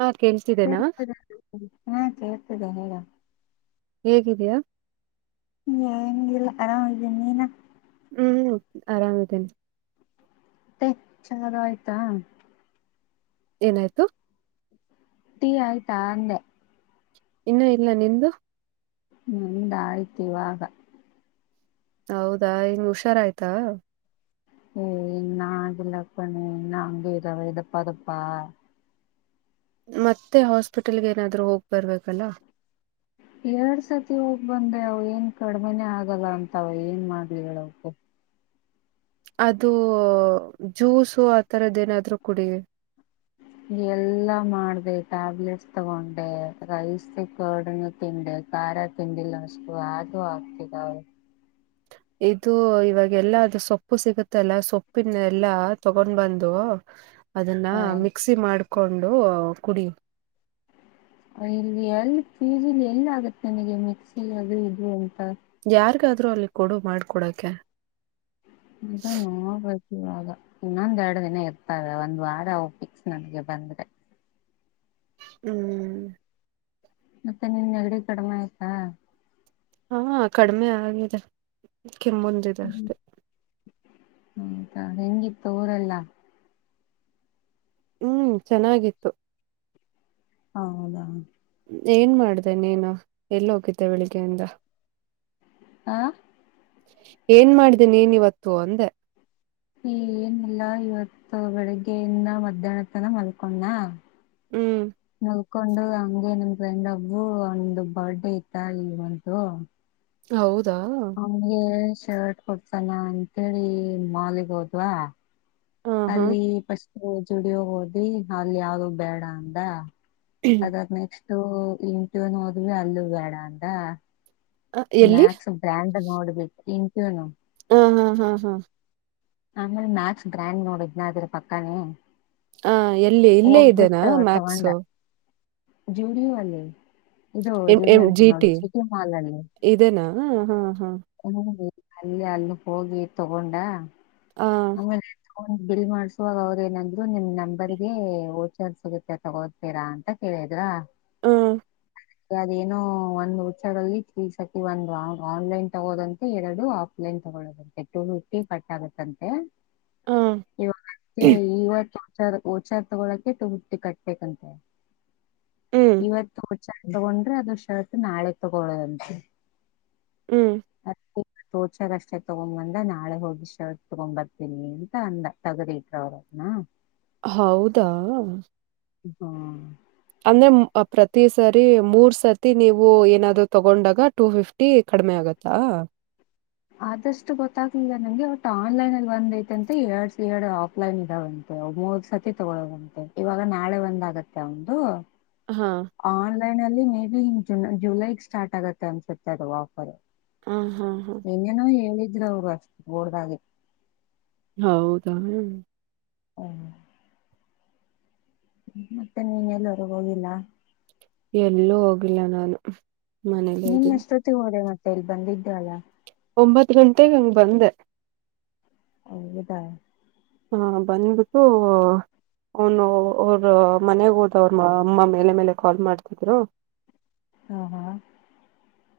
ಹಾ ಕೇಳ್ತಿದ್ದೇನಾ ಹಾ ಕೇಳ್ತಿದ್ದೇ ಹೇಳ ಹೇಗಿದೆಯಾ ಹೆಂಗಿಲ್ಲ ಆರಾಮ ಇದ್ದೀ ನೀನ ಹ್ಮ್ ಆರಾಮ್ ಇದ್ದೇನೆ ಮತ್ತೆ ಚೆನ್ನ ಆಯ್ತಾ ಏನಾಯ್ತು ಟ್ಟಿ ಆಯ್ತಾ ಅಂದೆ ಇನ್ನು ಇಲ್ಲ ನಿಂದು ನಂದು ಆಯ್ತು ಇವಾಗ ಹೌದಾ ಏನು ಹುಷಾರ್ ಆಯ್ತಾ ಇನ್ನು ಆಗಿಲ್ಲಪ್ಪ ಆಗಿದೆ ದಪ್ಪ ದಪ್ಪ ಮತ್ತೆ ಆಸ್ಮಿಟ್ಟರಿಗೆ ಹೋಗಬೇಕಲ್ಲ ಎರಡು ಸತಿ ಹೋಗ್ ಬಂದೆ ಅದೇನ್ ಕಡಿಮೆ ಆಗಲ್ಲ ಏನ್ ಮಾಡ್ಲಿ ಅದು ಜೂಸ್ ಆತರ ಏನಾದರೂ ಕೊಡಿ ಎಲ್ಲಾ ಮಾಡ್ದೆ ಟ್ಯಾಬ್ಲೆಟ್ಸ್ ತಂದೇ ರೈಸ್ ಕೊಡುತ್ತೇನೆ ಖಾರ ತಂಡಿಲ್ಲ ಅಷ್ಟು ಅದು ಆಗ್ತಿದ ಅವಿಗೆ ಇದು ಎಲ್ಲಾ ಅದು ಸೊಪ್ಪು ಸಿಗುತ್ತಾ ಅಪ್ಪನ ತಗೊಂಡು ಬಂದು ಹ [inaudible] ಅದನ್ನ ಮಿಕ್ಸಿ ಮಾಡಿಕೊಂಡು ಕುಡಿ ಇಲ್ಲಿ ಎಲ್ ಚೀಜ ಇಲ್ಲಿ ಎಲ್ಲಿ ಆಗತ್ತೆ ನನಗೆ ಮಿಕ್ಸಿ ಅದು ಇದು ಅಂತ ಯಾರ್ ಗುರು ಅಲ್ಲಿ ಕೂಡ ಮಾಡ್ಕೊಳಕ್ಕೆ ಅದ ನೋ ಹಾಗ ಇನ್ನೊಂದ ಎರಡು ದಿನ ಇರ್ತದೆ ಒಂದ್ ವಾರ ಫೀಸ್ ನನಗೆ ಬಂದ್ರೆ ಹ್ಮ್ ಮತ್ತೆ ನಿನ್ ನೆಗಡಿ ಕಡಿಮೆ ಆಯ್ತಾ ಹಾ ಕಡಿಮೆ ಆಗಿದೆ ಕೆಮ್ಮಂದಿದೆ ಅಷ್ಟೆ ಹ್ತಾ ಹೆಂಗಿತ್ತು ಊರೆಲ್ಲ ಹ್ಮ್ ಚೆನ್ನಾಗಿತ್ತು ಹ ಹೌದಾ ಏನ್ ಮಾಡ್ದೆ ನೀನು ಎಲ್ಲೋ ಹಿಂದೆ ಬೆಳಿಗ್ಗೆಯಿಂದ [inaudible] ಏನ್ ಮಾಡಿದೀನಿ ನೀನ್ ಇವತ್ತು ಅಂದ್ರೆ ಏನು ಇಲ್ಲ ಇವತ್ತು ಬೆಳಗ್ಗೆಯಿಂದ ಮಧ್ಯಾಹ್ನ ಮಲ್ಕೊಂಡು ಹ್ಮ್ ನಲ್ಕೊಂಡು ಹಮಗೆ ನಮ ಫ್ರೆಂಡ್ ಒಬ್ಬು ಒಂದು ಬರ್ಡೇ ಇವಂತ ಹೌದಾ ನಮಗೆ ಶರ್ಟ್ ಕೊಡ್ಸನ ಅಂತ ಹೇಳಿ ಮಾಡಿ ಹ ಹಾ ಅಲ್ಲಿ ಪಸ್ಟು ಜುಡೆಯಾಗಿ ಹೋದ್ವಿ ಅಲ್ಲಿ ಯಾವುದೂ ಬೇಡ ಅಂದ ಅದನಷ್ಟು ಇಂತಿಂ ಓದಿ ಅಲ್ಲಿ ಬೇಡ ಅಂದ ಎಲ್ಲಿ ಮ್ಯಾಕ್ಸ್ ಬ್ರ್ಯಾಂಡ್ ನೋಡ್ಬಿಟ್ಟು ಇನ್ಂತೂನು ಹಾ ಹಾ ಹಾ ಹಾ ಆಮೇಲೆ ಮ್ಯಾಕ್ಸ್ ಫ್ರೆಂಡ್ ನೋಡಿದ್ದೇನೆ ಅದರ ಪಕ್ಕನೆ ಹ ಎಲ್ಲಿ ಇಲ್ಲೇನಾ ಮ್ಯಾಕ್ಸ್ ಜೂಡಿವೆ ಇದು ಎಂ ಜಿಡಿ ಎಂ ಅಂತ ಜಿ ನೋಡಿ ಟಿ ಜಿಟಿ ಮಾಲ್ ಅಲ್ಲಿ ಇದೆನಾ ಹಾ ಹಾ ಹ ಅಲ್ಲಿ ಅಲ್ಲಿ ಹೋಗಿ ತಗೊಂಡ ಆ ಆಮೇಲೆ [unintelligible] ಅಂತ ಬಿಲ್ ಮಾಡಿಸುವಾಗ ಅವರು ಏನಂದ್ರು ನಿಮ್ ನಂಬರಿಗೆ ವಾಚಸ್ ಹೋಗುತ್ತೆ ಅಂತೀರಾ ಹೇಳಿದ್ರಾ ಹಾ ಅದೇಏನೋ ಒಂದು ಹಚ್ಚರಲ್ಲಿ ಸತಿ ಒಂದು ಆನ್ಲೈನ್ ತಗೋದಂತೆ ಎರಡು ಲೆ ತಗೊಳ್ಳದಂತೆ ಟು ಫಿಫ್ಟಿ ಪಟ್ ಆಗತ್ತಂತೆ ಹ್ಮ್ ವ ಇವತ್ತು ಕೊಚಾರ [inaudible] ತಗೊಳಕೆುಟ್ಟಿ ಕಟ್ಬೇಕಂತೆ ಹ್ಮ್ ಇವತ್ತು ಚಂದ ತಗೊಂಡ್ರೆ ಅದು ಶತ್ ನಾಳೆ ತಗೊಳದಂತೆ ಹ್ಮ್ ಹೆ ತೋಚಾಗಷ್ಟೇ ತಗೊ ಬಂದ ನಾಳೆ ಹೋಗಿಷ್ಟ ತಗೊಂಡ್ ಬರ್ತೀನಿ ಅಂತ ಅಂದ ತಗದಿಟ್ರು ಅವ್ರನ ಹೌದಾ ಹ್ಮ ಅಂದ್ರೆ ಪ್ರತಿ ಸರಿ ಮೂರ್ ಸರ್ತಿ ನೀವು ಏನಾದ್ ತಗೊಂಡಾಗ ಟು ಫಿಫ್ಟಿ ಟ್ಟಿ ಕಡಿಮೆ ಆಗತ್ತಾ ಆದಷ್ಟು ಗೊತ್ತಾಗ್ಲಿಲ್ಲ ನಂಗೆ ಒಟ್ ಆನ್ಲೈನ್ ಅಲ್ಲಿ ಬಂದೈತೆಂತ ಎಡ್ ಎರಡ್ ಆಫ್ಲೈನ್ ಇದ್ದಾವ ಮೂವರ್ ಸತಿ ತಗೊಳ್ಳದಂತೆ ಇವಾಗ ನಾಳೆ ಒಂದಾಗತ್ತೆ ಒಂದು ಹಾ ಆನ್ಲೈನ್ ಅಲ್ಲಿ ಮೇ ಬಿ ಹನ್ ಜುಲೈ ಸ್ಟಾರ್ಟ್ ಆಗತ್ತೆ ಅನ್ಸುತ್ತೆ ಅದು ಆಫರ್ ಹಾ ಹಾ ಹಾ ಇನ್ನೇನೋ ಹೇಳಿದ್ರರು ಅವ್ರು ಅಷ್ಟ ಓಡ್ದಾಗೆ ಹೌದ ಹ್ಮ ಮತ್ತೆ ನೀನ್ ಎಲ್ಲರ್ಗ ಹೋಗಿಲ್ಲ ಎಲ್ಲೂ ಹೋಗಿಲ್ಲ ನಾನು ಮನೇಲ್ಲೇ ನಿನ್ ಇದ್ದೀನಿ ಅಷ್ಟೊತ್ತಿಗೆ ಓದೆ ಮತ್ತೆ ಇಲ್ಲಿ ಬಂದಿದ್ದ ಅಲ್ಲ ಒಂಬತ್ತು ಗಂಟೆೆಗೆ ಹಂಗ್ ಬಂದೆ ಹೌದಾ ಹಾ ಬಂದ್ಬಿಟ್ಟು ಅವನು ಅವ್ರ ಮನೆಗ್ ಹೋದವರು ಅಮ್ಮ ಮೇಲೆ ಮೇಲೆ ಕಾಲ್ ಮಾಡ್ತಿದ್ರು ಹಾ ಹಾ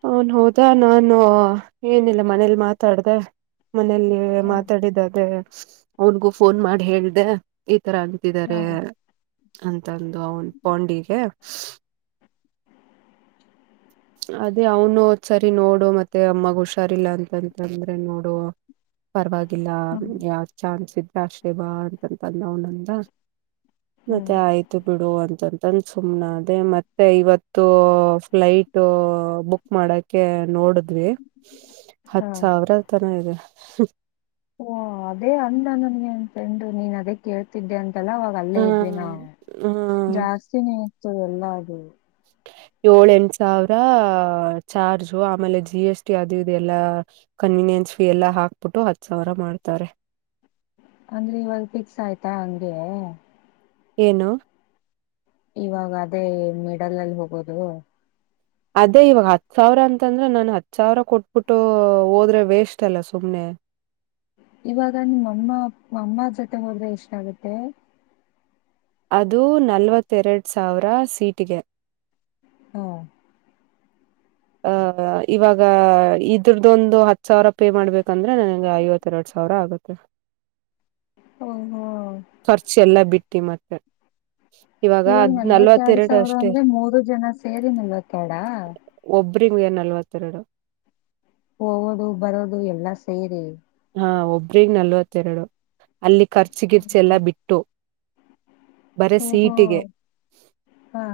ಅವನ್ ಹೋದ ನಾನು ಏನಿಲ್ಲ ಮನೇಲಿ ಮಾತಾಡ್ದ ಮನೇೆಯಲ್ಲಿ ಹ್ಮ್ ಮಾತಾಡಿದದೆ ಅವನ್ಗೂ ಫೋನ್ ಮಾಡಿ ಹೇಳ್ದೆ ಈ ತರ ಅಂತ [inaudible] ಹಾ ದ್ದಾರೆ ಅಂತಂದು ಅವನ್ ಪಾಂಡಿಗೆ ಅದೇ ಅವನು ಒದ್ಸರಿ ನೋಡು ಮತ್ತೆ ಅಮ್ಮಗ್ ಹುಷಾರಿಲ್ಲ ಅಂತಂತಂದ್ರೆ ನೋಡುುವ ಪರವಾಗಿಲ್ಲ ಹ್ಮ್ ಯಾವ ಚಾನ್ಸ್ ಇದ್ರೆ ಆಶೇವ ಅಂತಂತಂದ ನವ ನಂದ ಹ್ಮ್ ಮತ್ತೆ ಆಯ್ತು ಬಿಡು ಅಂತಂತಂದ ಸುಮ್ನೆ ಅದೇ ಮತ್ತೆ ಇವತ್ತು ಫ್ಲೈಟ್ ಬುಕ್ ಮಾಡಕ ನೋಡಿದ್ವಿ ಹಾ ಹತ್ ಸಾವಿರ ತನ ಇದೆ ಓ ಅದೇ ಅಂದ ನನ್ಗೆ ಏನ್ ಫ್ರೆಂಡು ನೀನ್ ಅದೇ ಕೇಳ್ತಿದ್ದೆ ಅಂತೆಲ್ಲ ಒಲ್ಲೇ ಇದ್ವಿ ನಾವು ಹ್ಮ ಜಾಸ್ತಿನೇ ಇತ್ತು ಎಲ್ಲ ಅದು ಏಳ ಎಂಟ ಸಾವಿರ ಚಾರ್ಜು ಆಮೇಲೆ ಜಿ ಎಸ್ ಟಿ ಅದು ಇದೆ ಎಲ್ಲಾ ಕನ್ವೀನಿಯನ್ಸ್ ಫೀ ಎಲ್ಲ ಹಾಕ್ಬಿಟ್ಟು ಹತ್ ಸಾವಿರ ಮಾಡ್ತಾರೆ ಅಂದ್ರೆ ಇವಾಗ ಫಿಕ್ಸ್ ಆಯ್ತಾ ಅಂಗಗೆ ಏನು ಇವಾಗ ಅದೇ ಮೆಡಲ್ ಅಲ್ಲಿ ಹೋಗೋದು ಅದೇ ಇವಾಗ ಹತ್ ಸಾವಿರ ಅಂತಂದ್ರೆ ನಾನ ಹತ್ ಸಾವಿರ ಕೊಟ್ಬಿಟ್ಟು ಹೋದ್ರೆ ವೇಸ್ಟ್ ಅಲ್ಲ ಸುಮ್ನೆ ಇವಾಗ ನಿಮ್ಮ ಅಮ್ಮ ಅಮ್ಮ ಜೊತೆ ಹೋದ್ರೆ ಎಷ್ಟ ಆಗುತ್ತೆ ಅದು ನಲ್ವತ್ತೆರಡು ಸಾವಿರ ಸೀಟಿಗೆ ಹಾ ಆಹ ಇವಾಗ ಇದ್ರದೊಂದು ಹತ್ತು ಸಾವಿರ ಪೇ ಮಾಡ್ಬೇಕಂದ್ರೆ ನನಗೆ ಐವತ್ತೆರಡು ಸಾವಿರ ಆಗುತ್ತೆ ಹ್ಮ ಹ್ಮ ಖರ್ಚ ಎಲ್ಲ ಬಿಟ್ಟು ಮತ್ತೆ ಇವಾಗ ಅದ್ ನಲ್ವತ್ತ ಎರಡ್ ನಲ್ವತ್ತೆರಡು ಸಾವಿರ ಅಷ್ಟೇ ಅಂದ್ರೆ ಮೂರು ಜನ ಸೇರಿ ನಲ್ವತ್ತ ಎಡ ಒಬ್ರಮಗೆ ನಲ್ವತ್ತೆರಡು ಹೋಗೋದು ಬರೋದು ಎಲ್ಲಾ ಸೇರಿ ಹಾ ಒಬ್ರಗ್ ನಲ್ವತ್ತೆರಡು ಅಲ್ಲಿ ಖರ್ಚು ಗಿರ್ಚ ಎಲ್ಲಾ ಬಿಟ್ಟು ಬರ ಓಹೋ ಸೀಟಿಗೆ ಹಾ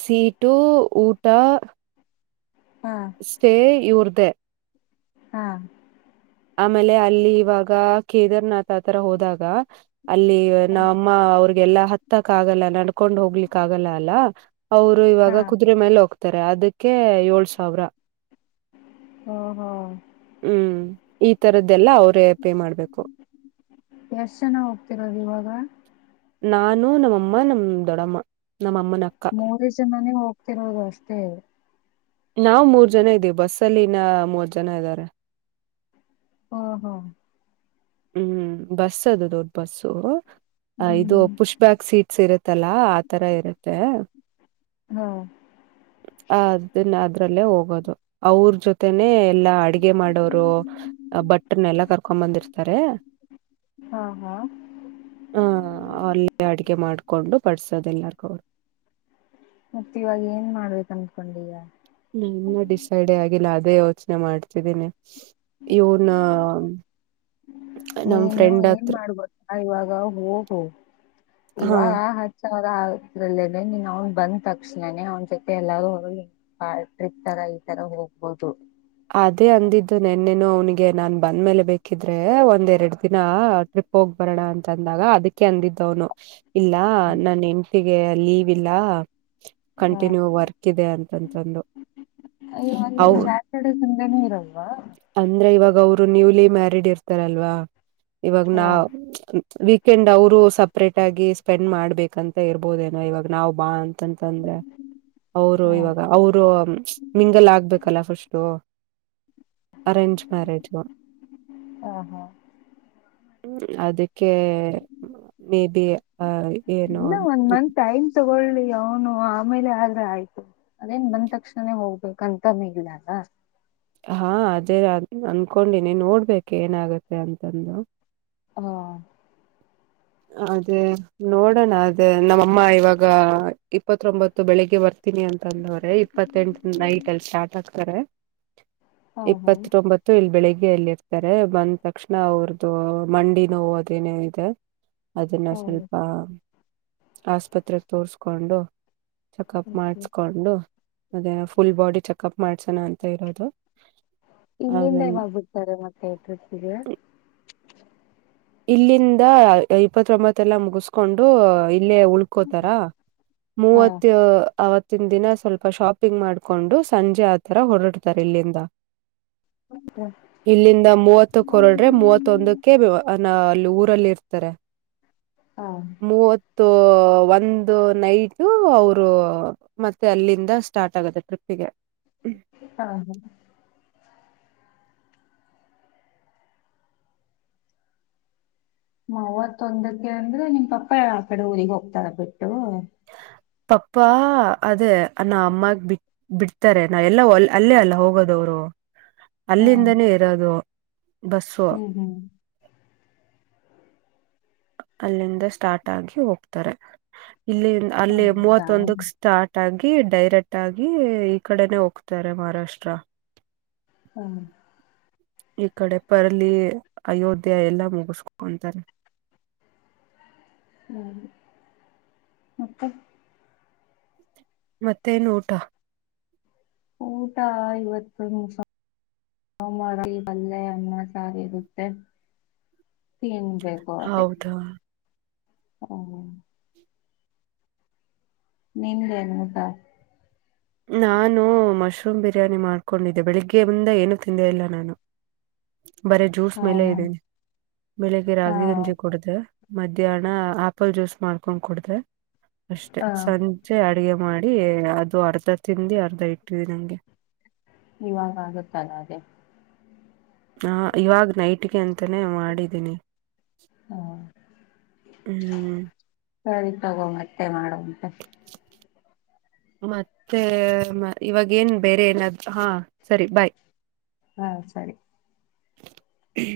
ಸೀಟು ಊಟ ಹಾ ಸ್ಟೇ ಇವ್ರ್ದ ಹಾ ಆಮೇಲೆ ಅಲ್ಲಿ ಇವಾಗ ಕೇದಾರ್ನಾಥ್ ತರ ಹೋದಾಗ ಅಲ್ಲಿ ನಾ ಹಾ ಅಮ್ಮ ಅವ್ರಿಗೆಲ್ಲಾ ಹ ಹತ್ತಕ್ ಆಗಲ್ಲ ನಡ್ಕೊಂಡ್ ಹೋಗ್ಲಿಕ್ ಆಗಲ್ಲ ಅಲ್ಲ ಅವ್ರು ಹಾ. ಇವಾಗ ಕುದು್ರೆ ಮೇಲೆ ಹೋಗ್ತ ಅದಕ್ಕೆ ಏಳ್ ಸಾವಿರ ಓಹೋ ಹ್ಮ್ ಈ ತರದ್ದೆಲ್ಲ ಅವ್ರೇ ಪೇ ಮಾಡ್ಬೇಕು ಎಷ್ಟ್ ಜನ ಹೋಗ್ತಿರದು ಇವಾಗ ನಾನು ನಮ್ಮಮ್ಮ ನಮ ದೊಡ್ಡಮ್ಮ ನಮ್ಮಅಮ್ಮನ ಅಕ್ಕ ನಾನೇ ಹೋಗ್ತಿರೋದು ಅಷ್ಟೇ ನಾವವು ಮೂರ್ ಜನ ಇದ್ದೀವಿ ಬಸ್ಸ ಅಲ್ಲಿನ ಮೂವರ್ ಜನ ಇದ್ದಾರೆ ಹಾ ಹಾ ಹ್ಮ್ ಬಸ್ ಅದು ದೊಡ್ ಬಸ್ಸು ಇದು ಹ್ಮ್ ಪುಷ್ ಬ್ಯಾಗ ಸೀಟ್ಸ್ ಇರುತ್ತಲ್ಲಾ ಆತರ ಇರುತ್ತೆ ಹಾ ಅ ಅದನ್ನ ಅದ್ರಲ್ಲೇ ಹೋಗೋದು ಅವ್ರ ಜೊತೆನೆೇ ಎಲ್ಲಾ ಅಡುಗೆ ಅಗೆ ಮಾಡೋರು ಬಟ್ಟ್ರನೆ ಎಲ್ಲಾ ಕರ್ಕೊಂಡ ಬಂದಿರ್ತಾರೆ ಹಾ ಹಾ ಹ ಅಲ್ಲಿ ಅಡಿಕೆ ಮಾಡ್ಕೊಂಡು ಪಡ್ಸೋದೆ ಎಲ್ಲಾರ್ಗೂ ಅವ ಮತ್ತ ಇವಾಗ ಏನ್ ಮಾಡ್ಬೇಕ ಅಂದಕೊಂಡ ಈಗ ನಾನು ಡಿಸೈಡ್ ಆಗಿಲ್ಲ ಅದೇ ಯೋಚನೆ ಮಾಡ್ತಿದ್ದೀನಿ ಇೋನ ನೀನು ಏನ್ ಮಾಡ್ಬೇಕ ಇವಾಗ ಹೋಗು ಹಾ ಇವಾಗ ಹ ಆ್ರಲ್ಲೇನೆ ನೀನ್ ಅವ್ನ್ ಬಂದ್ ತಕ್ಷಸ್ಣಾನನೆ ಅವ್ನ ಜೊತೆ ಎಲ್ಲಾರೂ ಹೊರ ಹಟ್ರಿಕ್ ತರ ಈ ತರ ಹೋಗ್ಬೋದು ಅದೇ ಅಂದಿದ್ದು ನೆನ್ನೆನು ಅವನಿಗೆ ನಾನ್ ಬಂದ್ಮೇಲೆ ಬೇಕಿದ್ರೆ ಒಂದ್ೆರಡು ದಿನ ಟ್ರಿಪ್ ಹೋಗ್ ಬರೋಣ ಅಂತ ಅಂದಾಗ ಅದಕ್ಕೆ ಅಂದಿದ್ದವನು ಇಲ್ಲ ನನ್ ಹೆಂತಿಿಗೆ ಲೀವ್ ಇಲ್ಲ ಕಂಟಿನ್ಯೂ ವರ್ಕ್ ಇದೆ ಅಂತಂತಂದು ಅ ಕಡೆ ಸಂಂದಣ ಇರಲ್ವಾ ಅಂದ್ರೆ ಇವಾಗ ಅವರು ನ್ಯೂಲಿ ಮ್ಯಾರಿೀಡ್ ಇರ್ತಾರಲ್ವಾ ಇವಾಗ ನಾ ವೀಕೆಂಡ್ ಅವರು ಸಪ್ರೇಟ್ ಆಗಿ ಸ್ಪೆಂಡ್ ಮಾಡ್ಬೇಕಂತ ಇರ್ಬೋದೇನೋ ಇವಾಗ ನಾ್ ಬಾ ಅಂತ ಂತಂದ್ರೆ ಅವರು ಹ ಇವಾಗ ಅವರು ಮಿಂಗಲ್ ಆಗ್ಬೇಕಲ್ಲ ಫುಶ ಅರೇಂಜ್ ಮ್ಯಾರೇಜ್ಾ ಹಾ ಹಾ ಹ್ಮ ಅದಕ್ಕೆ ಮೇ ಬಿ ಆ ಇಲ್ಲ ಒಂದ್ ಮಂತ್ ಐನ್ ತಗೊಳ್ಳಿ ಅವನು ಆಮೇಲೆ ಆದ್ರೆ ಆಯ್ತು ಅದೇನ್ ಬಂದ್ ತಕ್ಷಣನೇ ಹೋಗ್ಬೇಕಂತ ಮಗಡಲ್ಲ ಹಾ ಅದೇ ಅನ್ಕೊಂಡಿನಿ ನೋಡ್ಬೇಕು ಏನಾಗತ್ತೆ ಅಂತಂದು ಹಾ ಅದೇ ನೋಡೋಣ ಅದೇ ನಮ್ಮಅಮ್ಮ ಇವಾಗ ಇಪ್ಪತ್ತೊಂಬತ್ತು ಬೆಳಿಗ್ಗೆ ಬರ್ತ ತೀನಿ ಅಂತ ಅಂದವ್ರೆ ಇಪ್ಪತ್ತೆಂಟ ನೈಟ್ ಅಲ್ಲಿ ಸ್ಟಾರ್ಟ್ ಆಗ್ತಾರೆ ಹಾ ಹಾ ಇಪ್ಪತ್ ತೊಂಬತ್ತು ಇಲ್ಲಿ ಬೆಳಿಗ್ಗೆ ಎಲ್ಲಿರ್ತಾರೆ ಮ ತಕ್ಷಣ ಅವ್ರದ್ದು ಮಂಡಿ ನೋವು ಅದೇನೇ ಇದೆ ಅದನ್ನ ಹೌದು ಸ್ವಲ್ಪ ಆಸ್ಪತ್ರೆಗೆ ತೋರಿಸಕೊಂಡು ಚೆಕಪ್ ಓಕೆ ಮಾಡ್ಸ್ಕೊಂಡು ಅದೇ ಫುಲ್ ಬಾಡಿ ಚೆಕಪ್ ಮಾಡ್ಸೋಣ ಅಂತ ಇರೋದು ಇಲ್ಲಿಂದ ಅದನ್ ಇವ ಬಿಡ್ತಾರೆ ಮತ್ತೆ ಎತಿಗೆ ಇಲ್ಲಿಂದ ಇಪ್ಪತ್ೊಂಬತ್ತ ಎಲ್ಲಾ ಮುಗಿಸ್ಕೊಂಡು ಇಲ್ಲೇ ಉಳ್ಕೋತಾರ ಹಾ ಮೂವ ಇತ್ತಿನ ದಿನ ಸ್ವಲ್ಪ ಶಾಪಿಂಗ್ ಮಾಡ್ಕೊಂಡು ಸಂಜೆ ಆತರ ಹೊರಡ್ತಾರೆ ಇಲ್ಲಿಂದ ಇಲ್ಲಿಂದ ಮೂವತ್ತು ಕೊರಡ್ರೆ ಮೂವತ್ತೊಂದಕ್ಕೆ ವಿವ ಅ ನ ಅಲ್ಲಿ ಊರಲ್ಲಿ ಇರ್ತಾರೆ ಹಾ ಮೂವತ್ತು ಒಂದು ನೈಟ ಅವರು ಮತ್ತೆ ಅಲ್ಲಿಂದ ಸ್ಟಾರ್ಟ್ ಆಗುತ್ತೆ ಟ್ರಿಪ್ಪಿಗೆ ಹಾ ಹಾ ಮಾವತ್ ಒಂದಕ್ಕೆ ಅಂದ್ರೆ ನಿಮ್ ಪಪ್ಪ ಯ ಆ ಕಡೆ ಊರಿಗೆ ಹೋಗ್ತಾರ ಬಿಟ್ಟು ಪಪ್ಪಾ ಅದೇ ನ ಅಮ್ಮಾಗ ಬಿಟ್ಟ ಬಿಡ್ತಾರೆ ನಾವ ಎಲ್ಲ ಅಲ್ಲೇ ಅಲ್ಲ ಹೋಗೋದುವರು ಹಾ ಅಲ್ಲಿಂದನೇ ಇರೋದು ಬಸ್ಸು ಹ್ಮ್ ಹ್ಮ್ ಅಲ್ಲಿಂದ ಸ್ಟಾರ್ಟ್ ಆಗಿ ಹೋಗ್ತಾರೆ ಇಲ್ಲಿ ಅಲ್ಲಿ ಹೌದಾ ಮೂವತ್ತೊಂದ ಸ್ಟಾರ್ಟ್ ಆಗಿ ಡೈರೆಕ್ಟ್ ಆಗಿ ಈ ಕಡೆನೆೇ ಹೋಗ್ತಾರೆ ಮಹಾರಾಷ್ಟ್ರ ಹಾ ಈ ಕಡೆ ಪರ್ಲಿ ಅಯೋಧ್ಯ ಎಲ್ಲಾ ಮುಗಿಸಕಕೊಂತಾರೆ ಹ್ಮ ಮತ್ತೆ ಮತ್ತೆ ನೋಟ ಊಟ ಇಐವತ್ತು ನಿಮ್ಷ ನ ಮಾಡ ಈ ಪಲ್ಲೆ ಅನ್ನ ಸಾರಿ ಇರುತ್ತೆ ತಿನ್ಬೇಕು ಹ ಅದೇ ಹೌದಾ ಹ್ಮ ನಿ್ದೆ ಅನ್ ಊಟ ನಾನು ಮಶ್ರೂಮ್ ಬಿರಿಯಾನಿ ಮಾಡ್ಕೊಂಡಿದ್ದೆ ಬೆಳಿಗ್ಗೆ ಮುಂದ ಏನು ತಿಂದೆ ಇಲ್ಲ ನಾನು ಬರ ಜ್ಯೂಸ್ ಹಾ ಮೇಲೆ ಇದದೆೀನಿ ಬೆಳಗ್ಗೆ ಹಾ ರಾಗಲಿ ಗಂಜೆ ಕುಡ್ದ ಮಧ್ಯಾಹ್ನ ಆಪಲ್ ಜ್ಯೂಸ್ ಮಾಡ್ಕೊಂಡ್ ಕುಡ್ದ ಅಷ್ಟೆ ಹಾ ಸಂಜ ಚೆ ಅಡಗೆ ಮಾಡಿ ಅದು ಅರ್ಧ ತಿಿಂದಿ ಅರ್ಧ ಇಟ್ಟಿದಿ ನಂಗೆ ಇವಾಗ ಆಗುತ್ತಲ್ಲ ಅದೇ ಹಾ ಇವಾಗ ನೈಟ್ಗೆ ಅಂತಾನೇ ಮಾಡಿದ್ದೀನಿ ಹಾ ಹ್ಮ್ ಸರಿ ತಗೋ ಮತ್ತೆ ಮಾಡುವಂತೆ ಮತ್ತೆ ಇವಾಗೇಏನ್ ಬೇರೆ ಏನಾದ ಹಾ ಸರಿ ಬಾಯ್ ಹಾ ಸರಿ ಹ್ಮ